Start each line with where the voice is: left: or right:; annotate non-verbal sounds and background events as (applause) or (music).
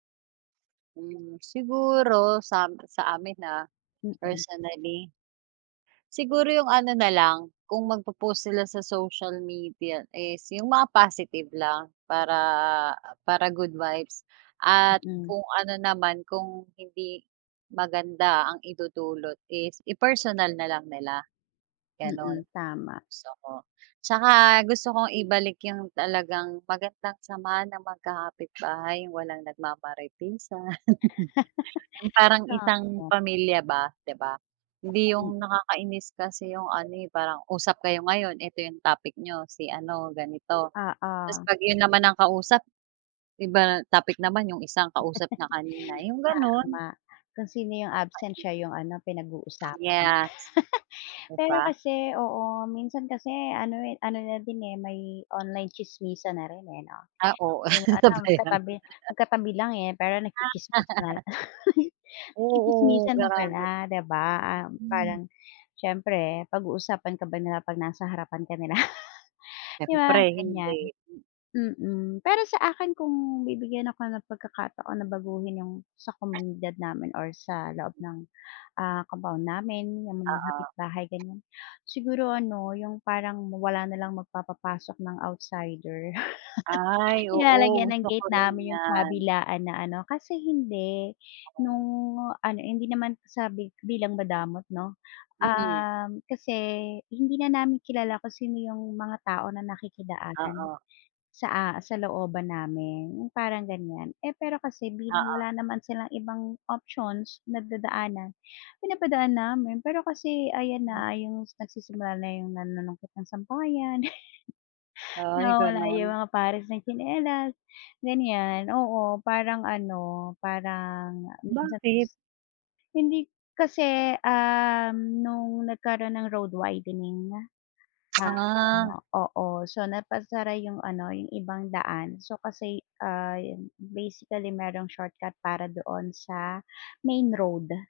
right: Hmm, siguro sam sa amin, ah,
left: Mm.
right: personally. Siguro 'yung ano na lang, kung magpo-post sila sa social media is 'yung mga positive lang para, ah, para good vibes at
left: Mm.
right: kung ano naman kung hindi maganda ang idudulot is i-personal na lang nila, gano'n,
left: Mm, tama.
right: gusto ko. Tsaka gusto kong ibalik 'yung talagang magandang samahan ng magkakapitbahay, walang nagma-maritesan. (laughs) 'Yung
left: (laughs)
right: parang
left: Tama.
right: isang pamilya ba, 'di ba? Hindi
left: Mm.
right: 'yung nakakainis kasi 'yung ano, eh, parang usap kayo ngayon, ito 'yung topic niyo, si ano ganito, tas
left: Oo.
right: pag 'yun naman ang kausap, iba topic naman 'yung isang kausap niya kanina, 'yung
left: (laughs)
right: gano'n.
left: Tama. Kung sino 'yung absent siya 'yung ano pinag-uusapan.
right: Nakakainis. Yes.
left: (laughs)
right: 'Di
left: Pero
right: ba?
left: kasi, oo, minsan kasi ano, eh, ano na din, eh, may online tsismisan na rin, eh, 'no?
right: Ah oo,
left: 'Yung ano
right: 'no ba 'yan.
left: magkatabi magkatabi lang, eh, pero nagtsitsismisan.
right: Ah.
left: (laughs)
right: Oo,
left: Nagtsitsismisan na pala,
right: grabe.
left: 'di ba, ah,
right: Mhm.
left: parang, siyempre pag-uusapan ka ba nila, pag nasa harapan ka nila? (laughs) 'Di ba,
right: Siyempre
left: ganiyan?
right: hindi. Hmm.
left: Mm. Pero sa akin kung bibigyan ako ng pagkakataon na baguhin 'yung sa komunidad namin or sa loob ng, ah, compound namin, 'yung mga
right: Oo.
left: kapitbahay ganiyan, siguro ano 'yung parang wala na lang magpapapasok ng outsider.
right: Ay,
left: (chuckles)
right: oo
left: Nilalagyan ng
right: gusto ko
left: gate
right: rin
left: namin 'yung
right: 'yan.
left: kabilaan na ano kasi hindi,
right: Gusto ko 'yan.
left: no'ng ano, hindi naman sabi bilang madamot 'no,
right: Mm.
left: uhm, kasi hindi na namin kilala kung sino 'yung mga tao na nakikidaan
right: Oo.
left: sa a sa looban namin, 'yung parang ganiyan. Eh, pero kasi bilang
right: Oo.
left: wala naman silang ibang options na dadaanan, pinapadaan namin pero kasi ayan
right: Hmm.
left: na 'yung nagsisimula na 'yung nanunungkit ng sampayan, (laughs)
right: Ay
left: nawawala 'yung
right: gano'n?
left: mga pares ng tsinelas, ganiyan. Oo, parang ano, parang minsan
right: Bakit?
left: Hindi kasi, uhm, no'ng nagkaro'n ng road widening nga,
right: (smacks lips)
left: ah,
right: Ah.
left: ano, oo, so napasara 'yung ano 'yung ibang daan so kasi, ah, 'yun, basically merong shortcut para doon sa main road.